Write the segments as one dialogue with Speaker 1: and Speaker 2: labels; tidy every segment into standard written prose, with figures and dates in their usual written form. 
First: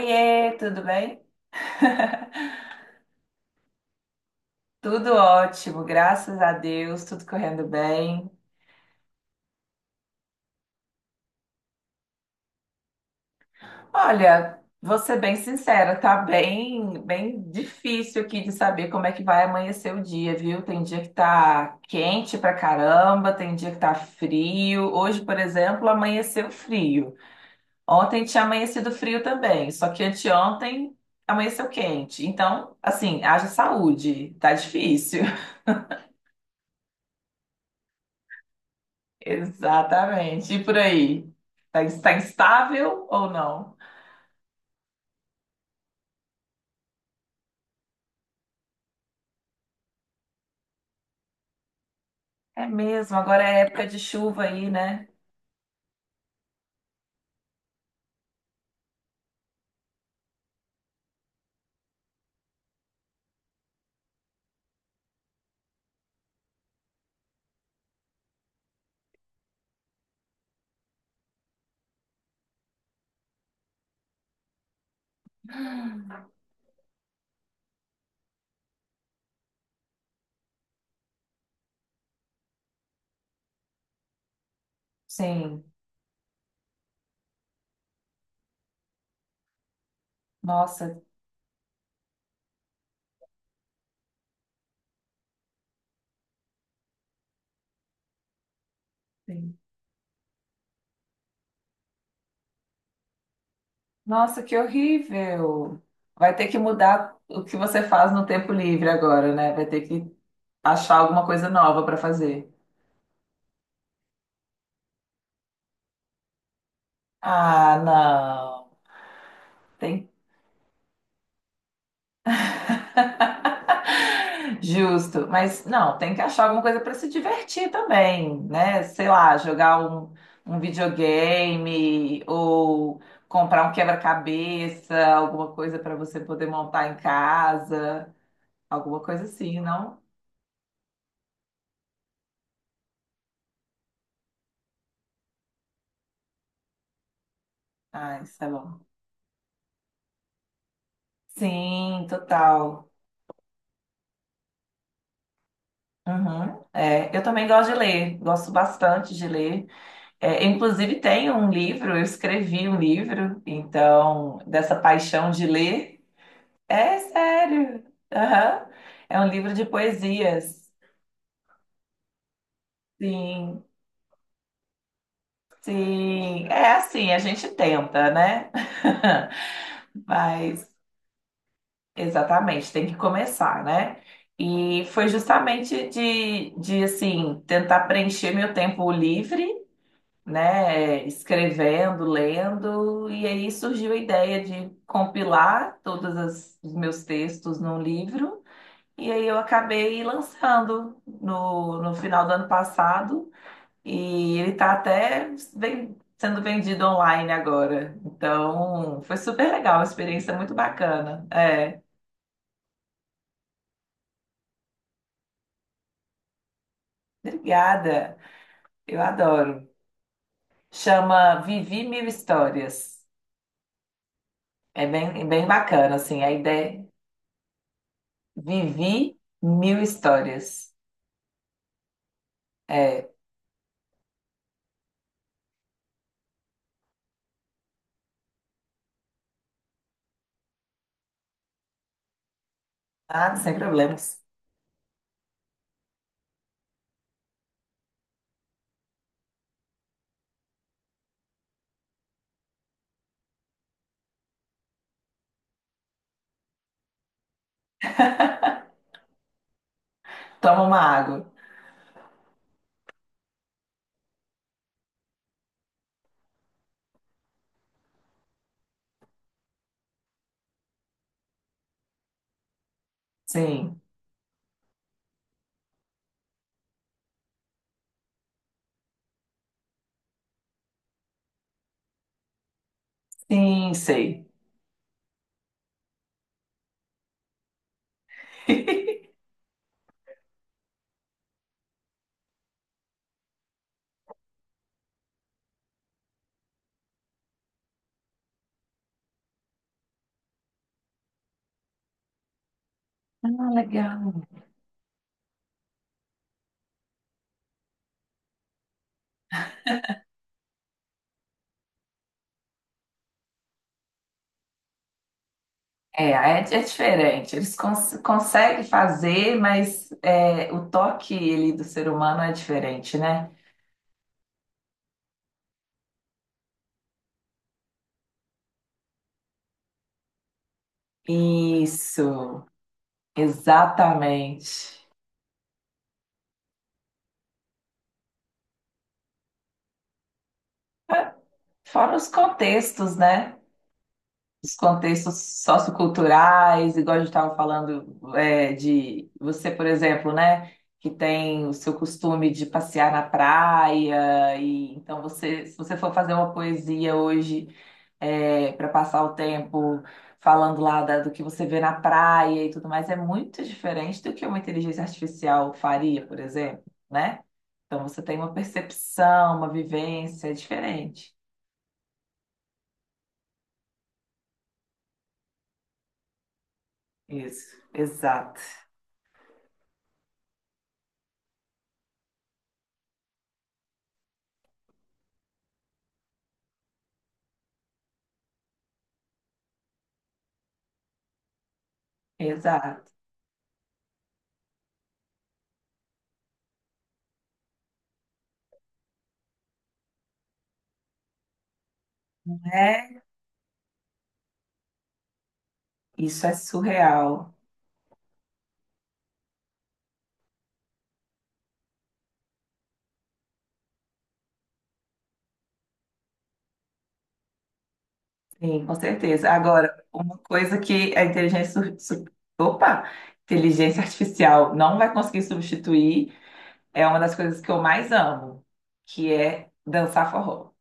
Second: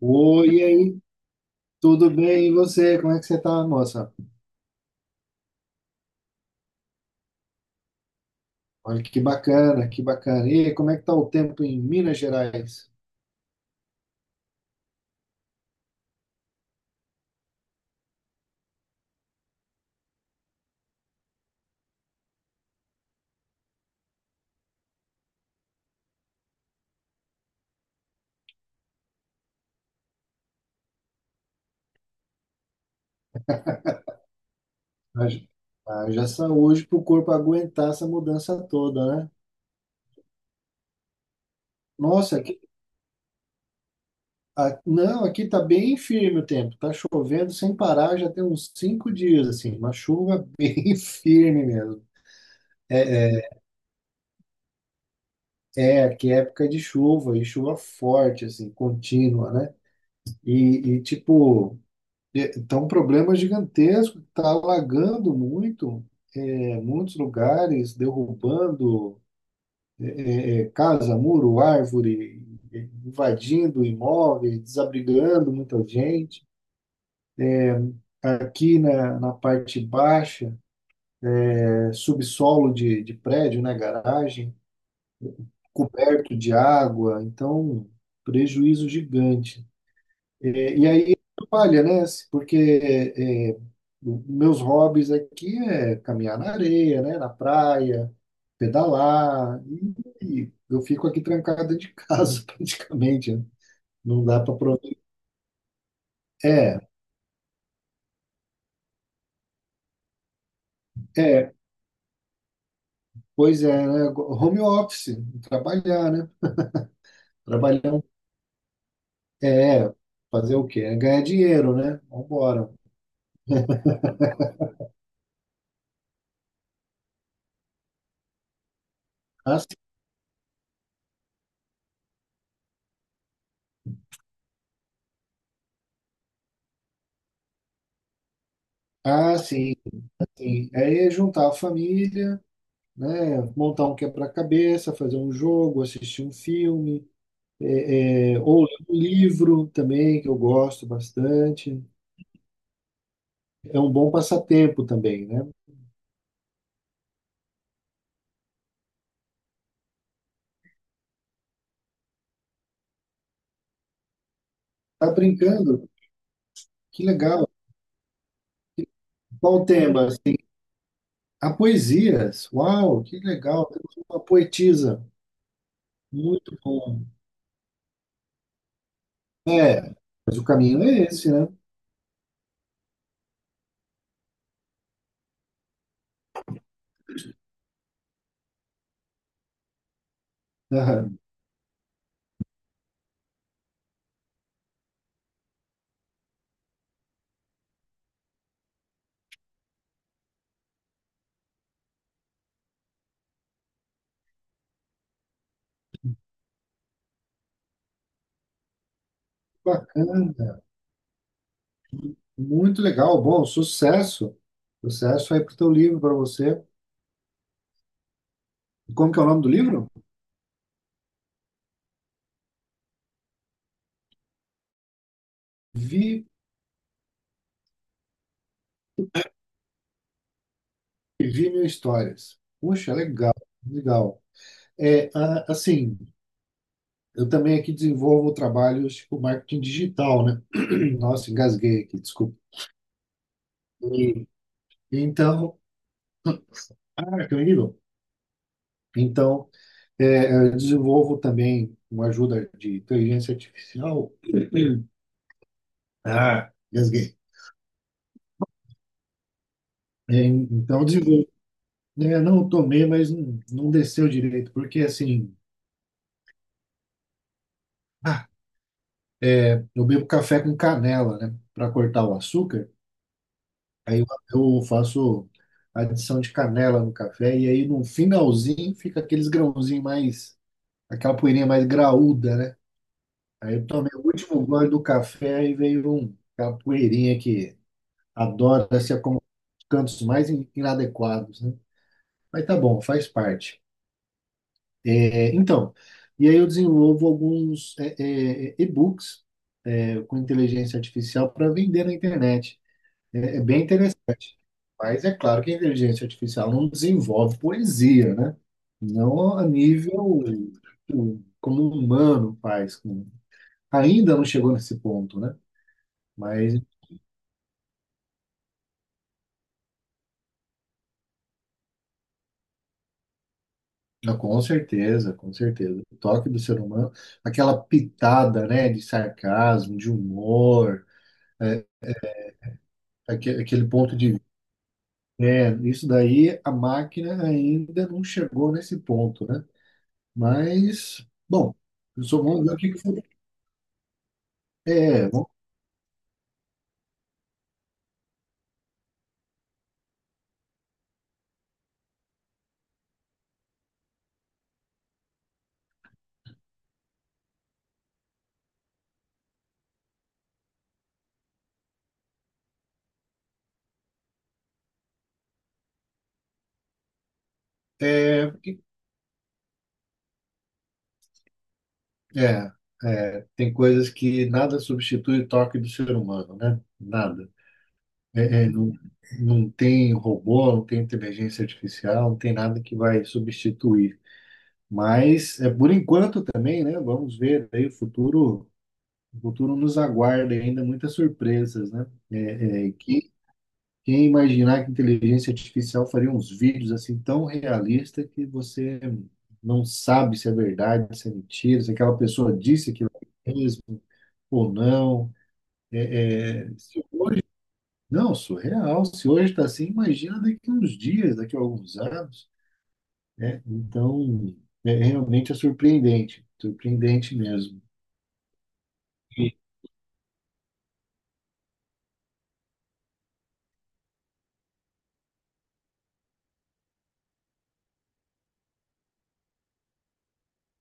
Speaker 1: Oi, e
Speaker 2: tudo
Speaker 1: aí,
Speaker 2: bem?
Speaker 1: tudo bem? E você? Como é que você tá, moça?
Speaker 2: Tudo ótimo, graças a Deus, tudo correndo bem.
Speaker 1: Olha que bacana, que bacana. E aí, como é que tá o tempo em Minas Gerais?
Speaker 2: Olha, vou ser bem sincera, tá bem difícil aqui de saber como é que vai amanhecer o dia, viu? Tem dia que tá quente pra caramba, tem dia que tá frio. Hoje, por exemplo, amanheceu frio. Ontem tinha amanhecido frio também, só que anteontem amanheceu quente. Então, assim, haja saúde, tá difícil.
Speaker 1: Haja haja saúde para o corpo aguentar essa mudança toda, né?
Speaker 2: Exatamente. E por aí? Tá
Speaker 1: Nossa, aqui,
Speaker 2: instável ou não?
Speaker 1: não, aqui tá bem firme o tempo. Tá chovendo sem parar, já tem uns 5 dias, assim, uma chuva bem firme mesmo.
Speaker 2: É mesmo,
Speaker 1: É,
Speaker 2: agora
Speaker 1: é,
Speaker 2: é época de chuva aí, né?
Speaker 1: é, aqui é época de chuva, e chuva forte, assim, contínua, né? Tipo, então, um problema é gigantesco que está alagando muito, muitos lugares, derrubando é, casa, muro, árvore, é, invadindo imóveis, desabrigando muita gente. Aqui na parte baixa, subsolo de prédio, né, garagem,
Speaker 2: Sim.
Speaker 1: coberto de água, então prejuízo gigante. E
Speaker 2: Nossa,
Speaker 1: aí atrapalha, né? Porque é, meus hobbies aqui é caminhar na areia, né? Na praia,
Speaker 2: sim.
Speaker 1: pedalar, e eu fico aqui trancado dentro de casa praticamente, né? Não dá
Speaker 2: Nossa,
Speaker 1: para
Speaker 2: que
Speaker 1: aproveitar.
Speaker 2: horrível. Vai ter que
Speaker 1: É,
Speaker 2: mudar o que você faz no tempo livre agora, né? Vai ter que achar alguma coisa
Speaker 1: é,
Speaker 2: nova para fazer.
Speaker 1: pois é, né? Home office, trabalhar, né?
Speaker 2: Ah,
Speaker 1: Trabalhar
Speaker 2: não.
Speaker 1: é
Speaker 2: Tem
Speaker 1: fazer o quê? É ganhar dinheiro, né? Vambora.
Speaker 2: Justo, mas não, tem que achar alguma coisa para se divertir também, né? Sei lá,
Speaker 1: Ah, sim,
Speaker 2: jogar um videogame ou comprar um quebra-cabeça, alguma coisa para você poder montar em casa, alguma coisa
Speaker 1: ah,
Speaker 2: assim,
Speaker 1: sim,
Speaker 2: não?
Speaker 1: sim. Aí é juntar a família, né? Montar um quebra-cabeça, fazer um jogo, assistir um filme,
Speaker 2: Ah, isso é
Speaker 1: ou ler
Speaker 2: bom.
Speaker 1: um livro também, que eu gosto bastante.
Speaker 2: Sim, total.
Speaker 1: É um bom passatempo também, né?
Speaker 2: Uhum. É, eu também gosto de ler, gosto bastante de ler. É, inclusive, tenho um livro, eu escrevi um livro, então, dessa
Speaker 1: Tá
Speaker 2: paixão de
Speaker 1: brincando?
Speaker 2: ler. É
Speaker 1: Que legal.
Speaker 2: sério. Aham. É um livro
Speaker 1: Qual o
Speaker 2: de
Speaker 1: tema?
Speaker 2: poesias.
Speaker 1: A poesias. Uau, que
Speaker 2: Sim,
Speaker 1: legal. Temos uma poetisa.
Speaker 2: sim.
Speaker 1: Muito
Speaker 2: É
Speaker 1: bom.
Speaker 2: assim, a gente tenta, né?
Speaker 1: É, mas o
Speaker 2: Mas,
Speaker 1: caminho é esse, né?
Speaker 2: exatamente, tem que começar, né? E foi justamente de assim, tentar preencher meu tempo livre, né?
Speaker 1: Aham.
Speaker 2: Escrevendo, lendo, e aí surgiu a ideia de compilar todos os meus textos num livro. E aí eu acabei lançando no final do ano passado e ele tá até sendo vendido online agora. Então, foi super legal, uma
Speaker 1: Bacana.
Speaker 2: experiência muito bacana. É,
Speaker 1: Muito legal. Bom, sucesso. Sucesso aí pro teu livro, para você.
Speaker 2: obrigada. Eu
Speaker 1: Como que é o nome do
Speaker 2: adoro.
Speaker 1: livro?
Speaker 2: Chama Vivi Mil Histórias. É é bem bacana, assim,
Speaker 1: Vi
Speaker 2: a ideia. Vivi Mil Histórias.
Speaker 1: E vi mil histórias. Puxa,
Speaker 2: É,
Speaker 1: legal, legal. Assim, eu também aqui desenvolvo trabalhos com marketing digital, né? Nossa, engasguei aqui, desculpa.
Speaker 2: ah, sem problemas.
Speaker 1: E, então, ah, que horrível. Então, eu desenvolvo também com a ajuda de inteligência artificial. Ah, engasguei.
Speaker 2: Toma uma
Speaker 1: Então, eu
Speaker 2: água.
Speaker 1: desenvolvo. Né, não eu tomei, mas não, não desceu direito, porque assim, ah, eu bebo café com canela, né? Para cortar o açúcar.
Speaker 2: Sim,
Speaker 1: Aí eu faço adição de canela no café e aí no finalzinho fica aqueles grãozinhos mais, aquela poeirinha mais graúda, né? Aí eu
Speaker 2: sim,
Speaker 1: tomei o
Speaker 2: sei.
Speaker 1: último gole do café e veio um, aquela poeirinha que adora se acomodar nos cantos mais inadequados, né? Mas tá bom, faz parte. Então, e aí eu desenvolvo alguns e-books com inteligência artificial para vender na internet. É, é
Speaker 2: Ah,
Speaker 1: bem
Speaker 2: legal.
Speaker 1: Mas é claro que a inteligência artificial não desenvolve poesia, né? Não a nível tipo, como um humano faz. Ainda não chegou nesse ponto, né?
Speaker 2: É, é,
Speaker 1: Mas
Speaker 2: é diferente. Eles conseguem fazer, mas é, o toque ali do ser humano é diferente, né?
Speaker 1: ah, com certeza, com certeza. O toque do ser humano, aquela pitada, né, de sarcasmo, de humor, é,
Speaker 2: Isso,
Speaker 1: aquele ponto de.
Speaker 2: exatamente.
Speaker 1: É, isso daí a máquina ainda não chegou nesse ponto, né? Mas, bom,
Speaker 2: Fora
Speaker 1: eu
Speaker 2: os
Speaker 1: sou, vamos ver o que que o
Speaker 2: contextos,
Speaker 1: futuro-
Speaker 2: né? Os
Speaker 1: é,
Speaker 2: contextos socioculturais, igual a gente estava falando é, de você, por exemplo, né? Que tem o seu costume de passear na praia, e então você, se você for fazer uma poesia hoje para passar o tempo falando do que você vê na praia e tudo mais, é muito diferente do que uma inteligência artificial faria, por exemplo, né? Então você tem uma
Speaker 1: vamos
Speaker 2: percepção, uma vivência diferente.
Speaker 1: É, tem coisas que nada substitui o toque do ser humano, né? Nada.
Speaker 2: Isso, exato,
Speaker 1: É, é, não, não tem robô, não tem inteligência artificial, não tem nada que vai substituir. Mas, por enquanto também, né? Vamos ver aí o futuro nos aguarda ainda muitas surpresas, né?
Speaker 2: exato.
Speaker 1: Quem imaginar que inteligência artificial faria uns vídeos assim tão realistas que você não sabe se é verdade, se é mentira, se aquela pessoa disse aquilo
Speaker 2: É,
Speaker 1: mesmo ou não.
Speaker 2: isso é
Speaker 1: É, é, se-
Speaker 2: surreal.
Speaker 1: não, surreal. Se hoje está assim, imagina daqui a uns dias, daqui a alguns anos, né? Então, realmente é surpreendente, surpreendente mesmo.
Speaker 2: Sim, com certeza.
Speaker 1: E
Speaker 2: Agora, uma coisa que a inteligência, opa, inteligência artificial não vai conseguir substituir é uma das coisas que eu mais amo, que é dançar forró.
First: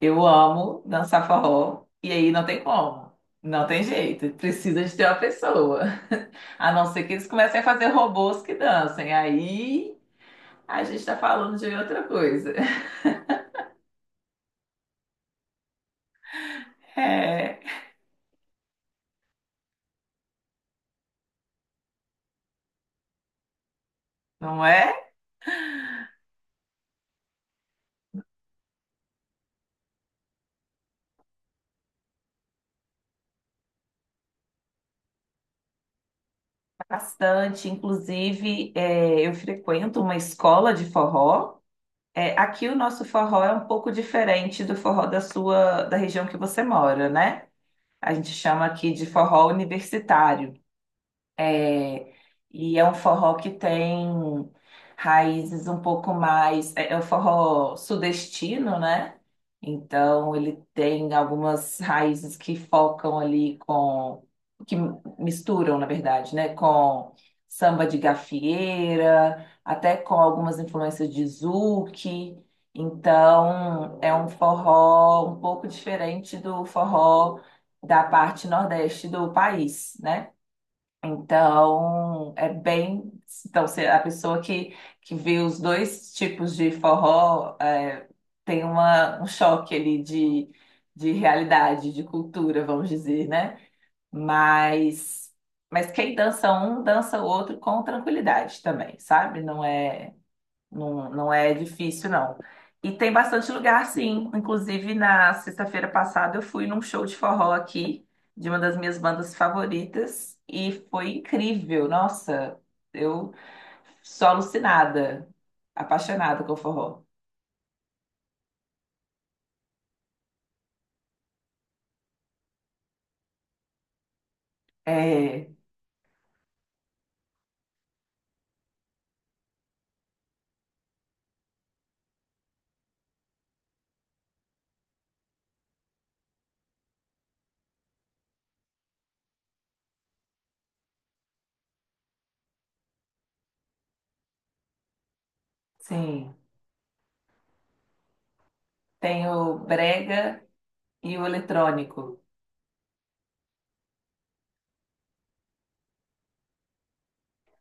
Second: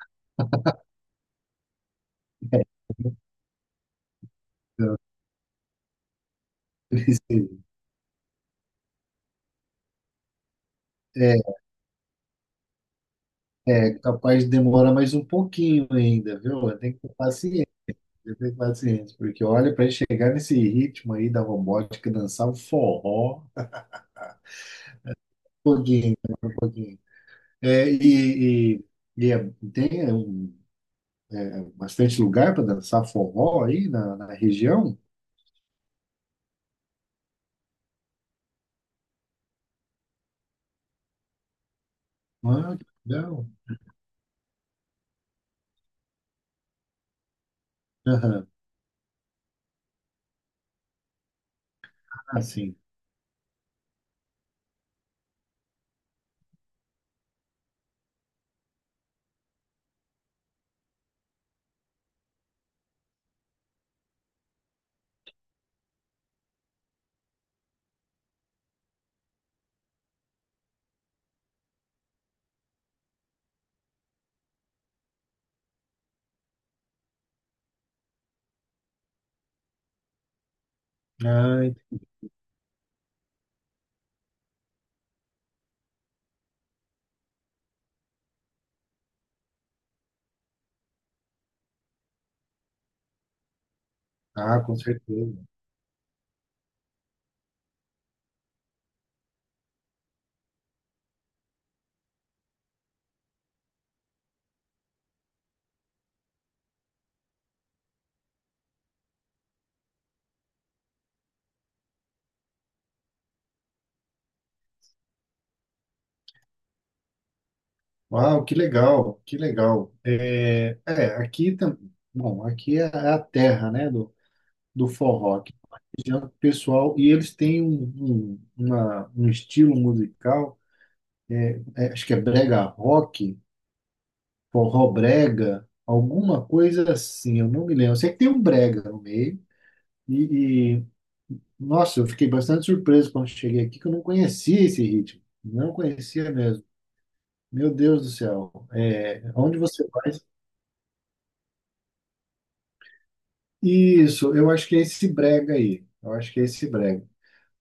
Speaker 2: Eu amo dançar forró e aí não tem como. Não tem jeito, precisa de ter uma pessoa. A não ser que eles comecem a
Speaker 1: precisa-
Speaker 2: fazer robôs que dancem. Aí a gente tá
Speaker 1: É,
Speaker 2: falando de outra coisa.
Speaker 1: é capaz de demorar mais um pouquinho ainda, viu? Tem que ter
Speaker 2: É,
Speaker 1: paciência, tem que ter paciência, porque olha, para chegar nesse ritmo aí da robótica, dançar o forró, um
Speaker 2: não é?
Speaker 1: pouquinho, né? Um pouquinho. É, e é- tem é um Bastante lugar para dançar forró aí na região?
Speaker 2: Bastante. Inclusive, é, eu frequento uma escola de forró. É, aqui o
Speaker 1: Ah, que
Speaker 2: nosso forró
Speaker 1: legal.
Speaker 2: é um pouco diferente do forró da sua, da região que você mora, né? A gente
Speaker 1: Aham.
Speaker 2: chama aqui de forró universitário. É,
Speaker 1: Ah, sim.
Speaker 2: e é um forró que tem raízes um pouco mais. É, é um forró sudestino, né? Então ele tem algumas raízes que focam ali com. Que misturam, na verdade, né? Com samba de gafieira, até com algumas influências de zouk. Então é um forró um pouco diferente do forró da parte nordeste do país, né?
Speaker 1: Ah,
Speaker 2: Então, é bem. Então, se a pessoa que vê os dois tipos de forró é, tem uma, um choque ali de realidade, de cultura, vamos dizer, né?
Speaker 1: com
Speaker 2: Mas,
Speaker 1: certeza.
Speaker 2: mas quem dança um, dança o outro com tranquilidade também, sabe? Não é. Não, não é difícil, não. E tem bastante lugar, sim. Inclusive, na sexta-feira passada, eu fui num show de forró aqui, de uma das minhas bandas favoritas, e foi incrível. Nossa, eu sou alucinada, apaixonada com forró.
Speaker 1: Uau, que legal, que legal. Aqui também. Bom, aqui é a terra, né, do forró.
Speaker 2: É,
Speaker 1: Aqui, região pessoal, e eles têm um estilo musical, acho que é brega rock, forró brega, alguma coisa assim, eu não me lembro. Eu sei que tem um brega no meio, e, nossa, eu fiquei bastante surpreso quando cheguei aqui, que eu não conhecia esse ritmo. Não conhecia
Speaker 2: sim.
Speaker 1: mesmo. Meu Deus do céu.
Speaker 2: Tem o
Speaker 1: Onde você vai?
Speaker 2: brega e o eletrônico.
Speaker 1: Isso, eu acho que é esse brega aí. Eu acho que é esse brega.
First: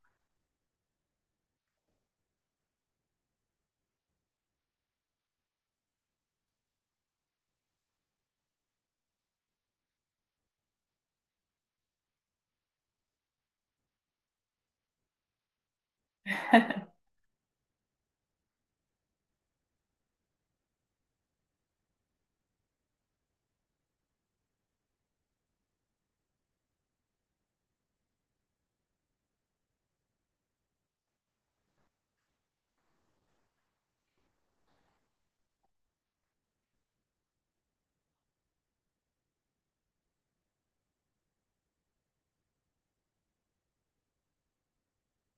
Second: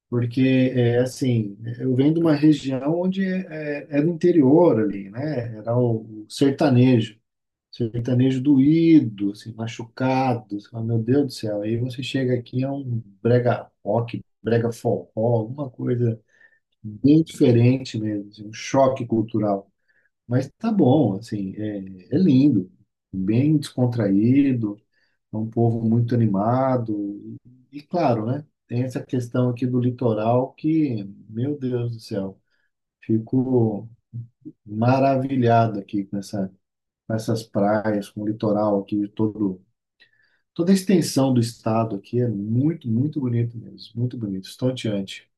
Speaker 1: Porque, assim, eu venho de uma região onde é do interior ali, né? Era o sertanejo. Sertanejo doído, assim, machucado. Você fala, meu Deus do céu. Aí você chega aqui, é um brega rock, brega forró, alguma coisa. Bem diferente mesmo, assim, um choque cultural. Mas tá bom, assim, é lindo, bem descontraído, é um povo muito animado. E, claro, né? Tem essa questão aqui do litoral que, meu Deus do céu, fico maravilhado aqui com essa, com essas praias, com o litoral aqui, todo, toda a extensão do estado aqui é muito, muito bonito mesmo, muito bonito, estonteante.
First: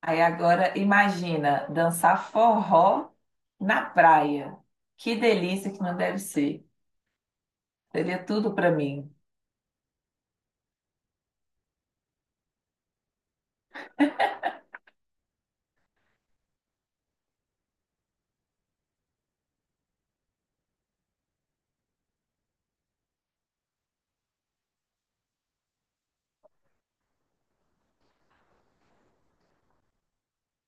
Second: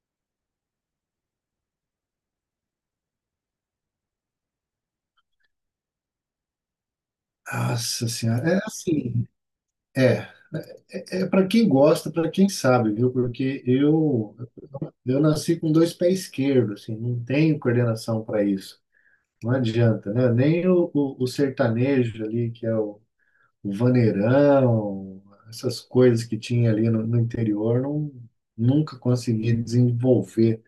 Speaker 2: Aí agora, imagina dançar forró na praia. Que delícia que não deve ser.
Speaker 1: Nossa
Speaker 2: Seria
Speaker 1: Senhora,
Speaker 2: tudo
Speaker 1: é
Speaker 2: pra mim.
Speaker 1: assim. É, é para quem gosta, para quem sabe, viu? Porque eu nasci com dois pés esquerdos, assim, não tenho coordenação para isso. Não adianta, né? Nem o sertanejo ali, que é o vaneirão, essas coisas que tinha ali no interior, não, nunca consegui desenvolver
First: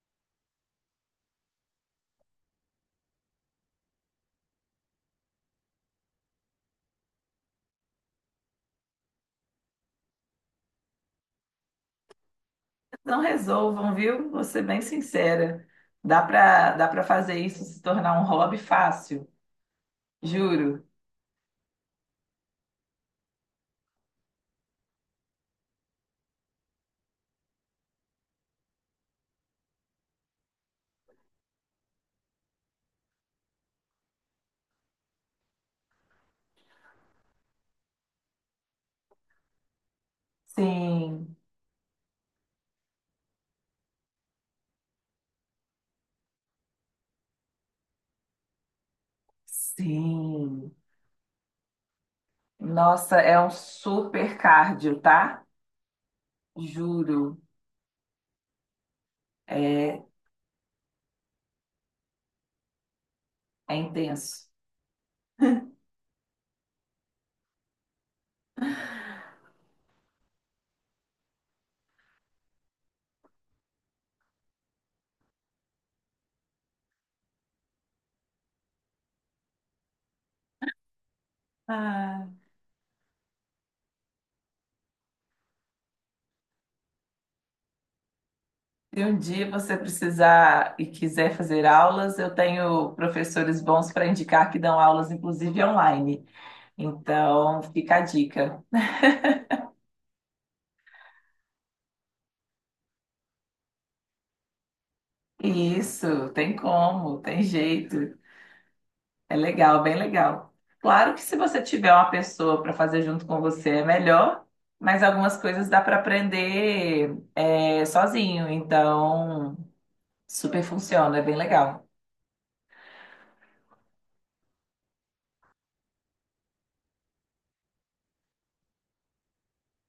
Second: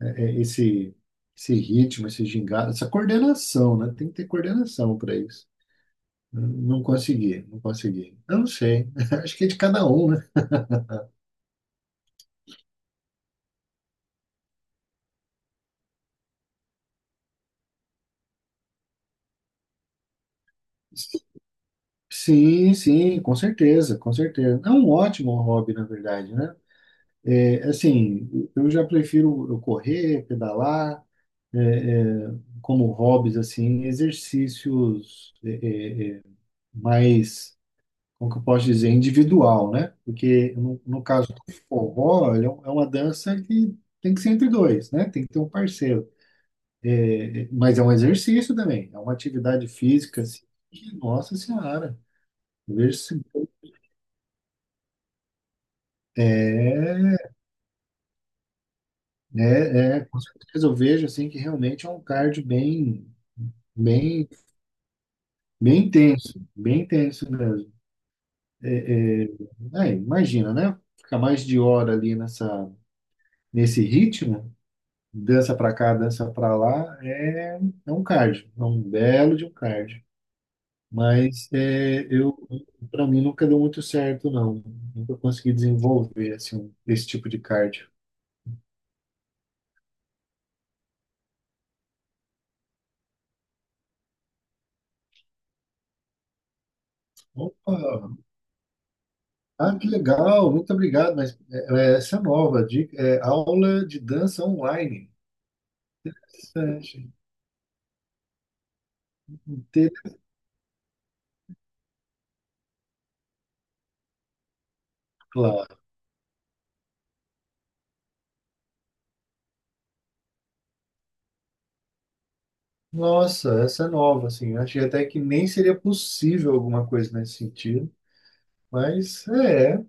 Speaker 1: é, esse, esse ritmo, esse gingado, essa coordenação, né? Tem que ter coordenação para isso. Não consegui, não consegui. Eu não sei. Acho que é de cada um, né?
Speaker 2: Não resolvam, viu? Vou ser bem sincera. Dá para fazer isso se tornar um hobby fácil, juro.
Speaker 1: Sim, sim, com certeza, com certeza. É um ótimo hobby, na verdade, né? Assim, eu já prefiro eu correr, pedalar, é, é, como hobbies, assim, exercícios é, é, mais, como que eu posso dizer, individual, né? Porque no caso
Speaker 2: Sim,
Speaker 1: do forró, ele é é uma dança que tem que ser entre dois, né? Tem que ter um parceiro. Mas é um exercício também, é uma atividade física, assim,
Speaker 2: sim.
Speaker 1: que, nossa senhora, eu vejo isso.
Speaker 2: Nossa, é um super cardio, tá? Juro.
Speaker 1: É,
Speaker 2: É,
Speaker 1: com certeza eu vejo assim que realmente é um cardio bem,
Speaker 2: é
Speaker 1: bem,
Speaker 2: intenso.
Speaker 1: bem intenso mesmo. É, é, Imagina, né? Ficar mais de hora ali nesse ritmo, dança pra cá, dança pra lá, é um cardio, é um belo de um cardio. Mas
Speaker 2: Ah,
Speaker 1: para mim nunca deu muito certo, não. Nunca consegui desenvolver assim, esse tipo de cardio.
Speaker 2: se um dia você precisar e quiser fazer aulas, eu tenho professores bons para indicar que dão aulas, inclusive online. Então, fica a
Speaker 1: Opa!
Speaker 2: dica.
Speaker 1: Ah, que legal, muito obrigado. Mas essa é nova dica é aula de dança online.
Speaker 2: Isso, tem
Speaker 1: Interessante.
Speaker 2: como, tem jeito. É legal, bem
Speaker 1: Interclá.
Speaker 2: legal. Claro que se você tiver uma pessoa para fazer junto com você é melhor, mas algumas coisas dá para aprender é, sozinho, então super funciona, é bem legal.
Speaker 1: Nossa, essa é nova, assim. Eu achei até que nem seria possível alguma coisa nesse sentido. Mas é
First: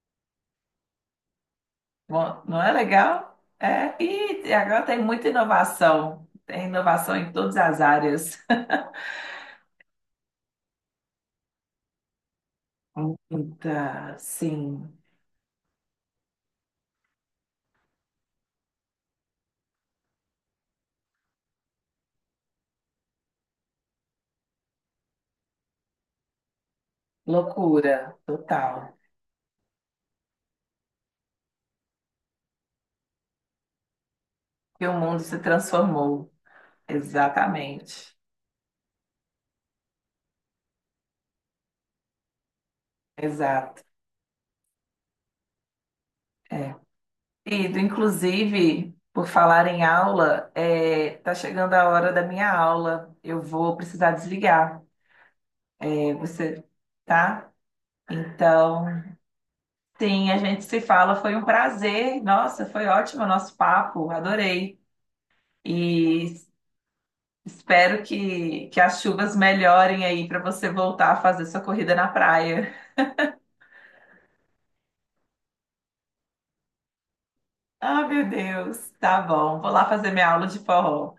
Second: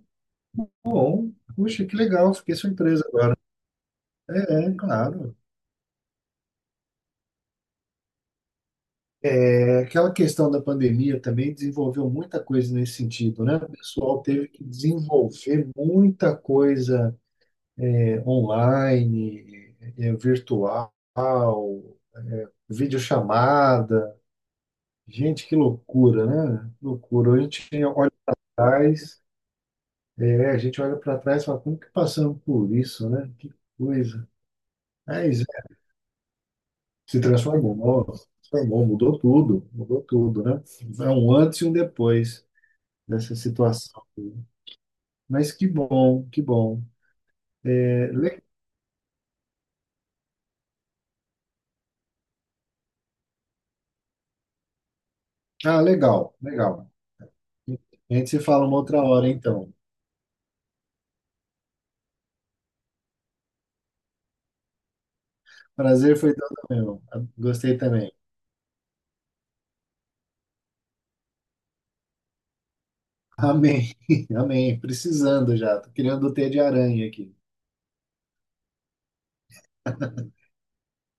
Speaker 1: bom. Puxa, que legal,
Speaker 2: Bom,
Speaker 1: fiquei
Speaker 2: não é
Speaker 1: surpresa agora.
Speaker 2: legal? É, e agora tem muita
Speaker 1: Claro.
Speaker 2: inovação, tem inovação em todas as áreas.
Speaker 1: Aquela questão da pandemia também desenvolveu muita coisa nesse sentido, né? O
Speaker 2: Muita,
Speaker 1: pessoal teve que
Speaker 2: sim,
Speaker 1: desenvolver muita coisa online, é virtual, videochamada. Gente, que loucura, né? Loucura.
Speaker 2: loucura total.
Speaker 1: A gente olha para trás e fala, como que passamos por isso, né? Que coisa.
Speaker 2: E o mundo se
Speaker 1: Mas
Speaker 2: transformou.
Speaker 1: se transformou,
Speaker 2: Exatamente,
Speaker 1: se transformou, mudou tudo, né? É um antes e um depois dessa
Speaker 2: exato.
Speaker 1: situação. Mas que bom, que
Speaker 2: É.
Speaker 1: bom.
Speaker 2: Ido,
Speaker 1: É, le-
Speaker 2: inclusive, por falar em aula, é, tá chegando a hora da minha aula. Eu vou precisar desligar. É,
Speaker 1: Legal,
Speaker 2: você,
Speaker 1: legal.
Speaker 2: tá?
Speaker 1: A gente se fala uma
Speaker 2: Então,
Speaker 1: outra hora, então.
Speaker 2: sim, a gente se fala. Foi um prazer. Nossa, foi ótimo o nosso papo. Adorei.
Speaker 1: Prazer
Speaker 2: E
Speaker 1: foi todo meu. Gostei
Speaker 2: espero
Speaker 1: também.
Speaker 2: que as chuvas melhorem aí para você voltar a fazer sua corrida na praia.
Speaker 1: Amém. Amém. Precisando já. Tô criando o T de aranha aqui.
Speaker 2: Ah, meu Deus. Tá bom. Vou lá fazer minha aula de forró.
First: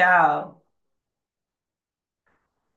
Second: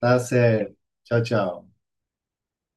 Speaker 1: Tá certo. Tchau, tchau.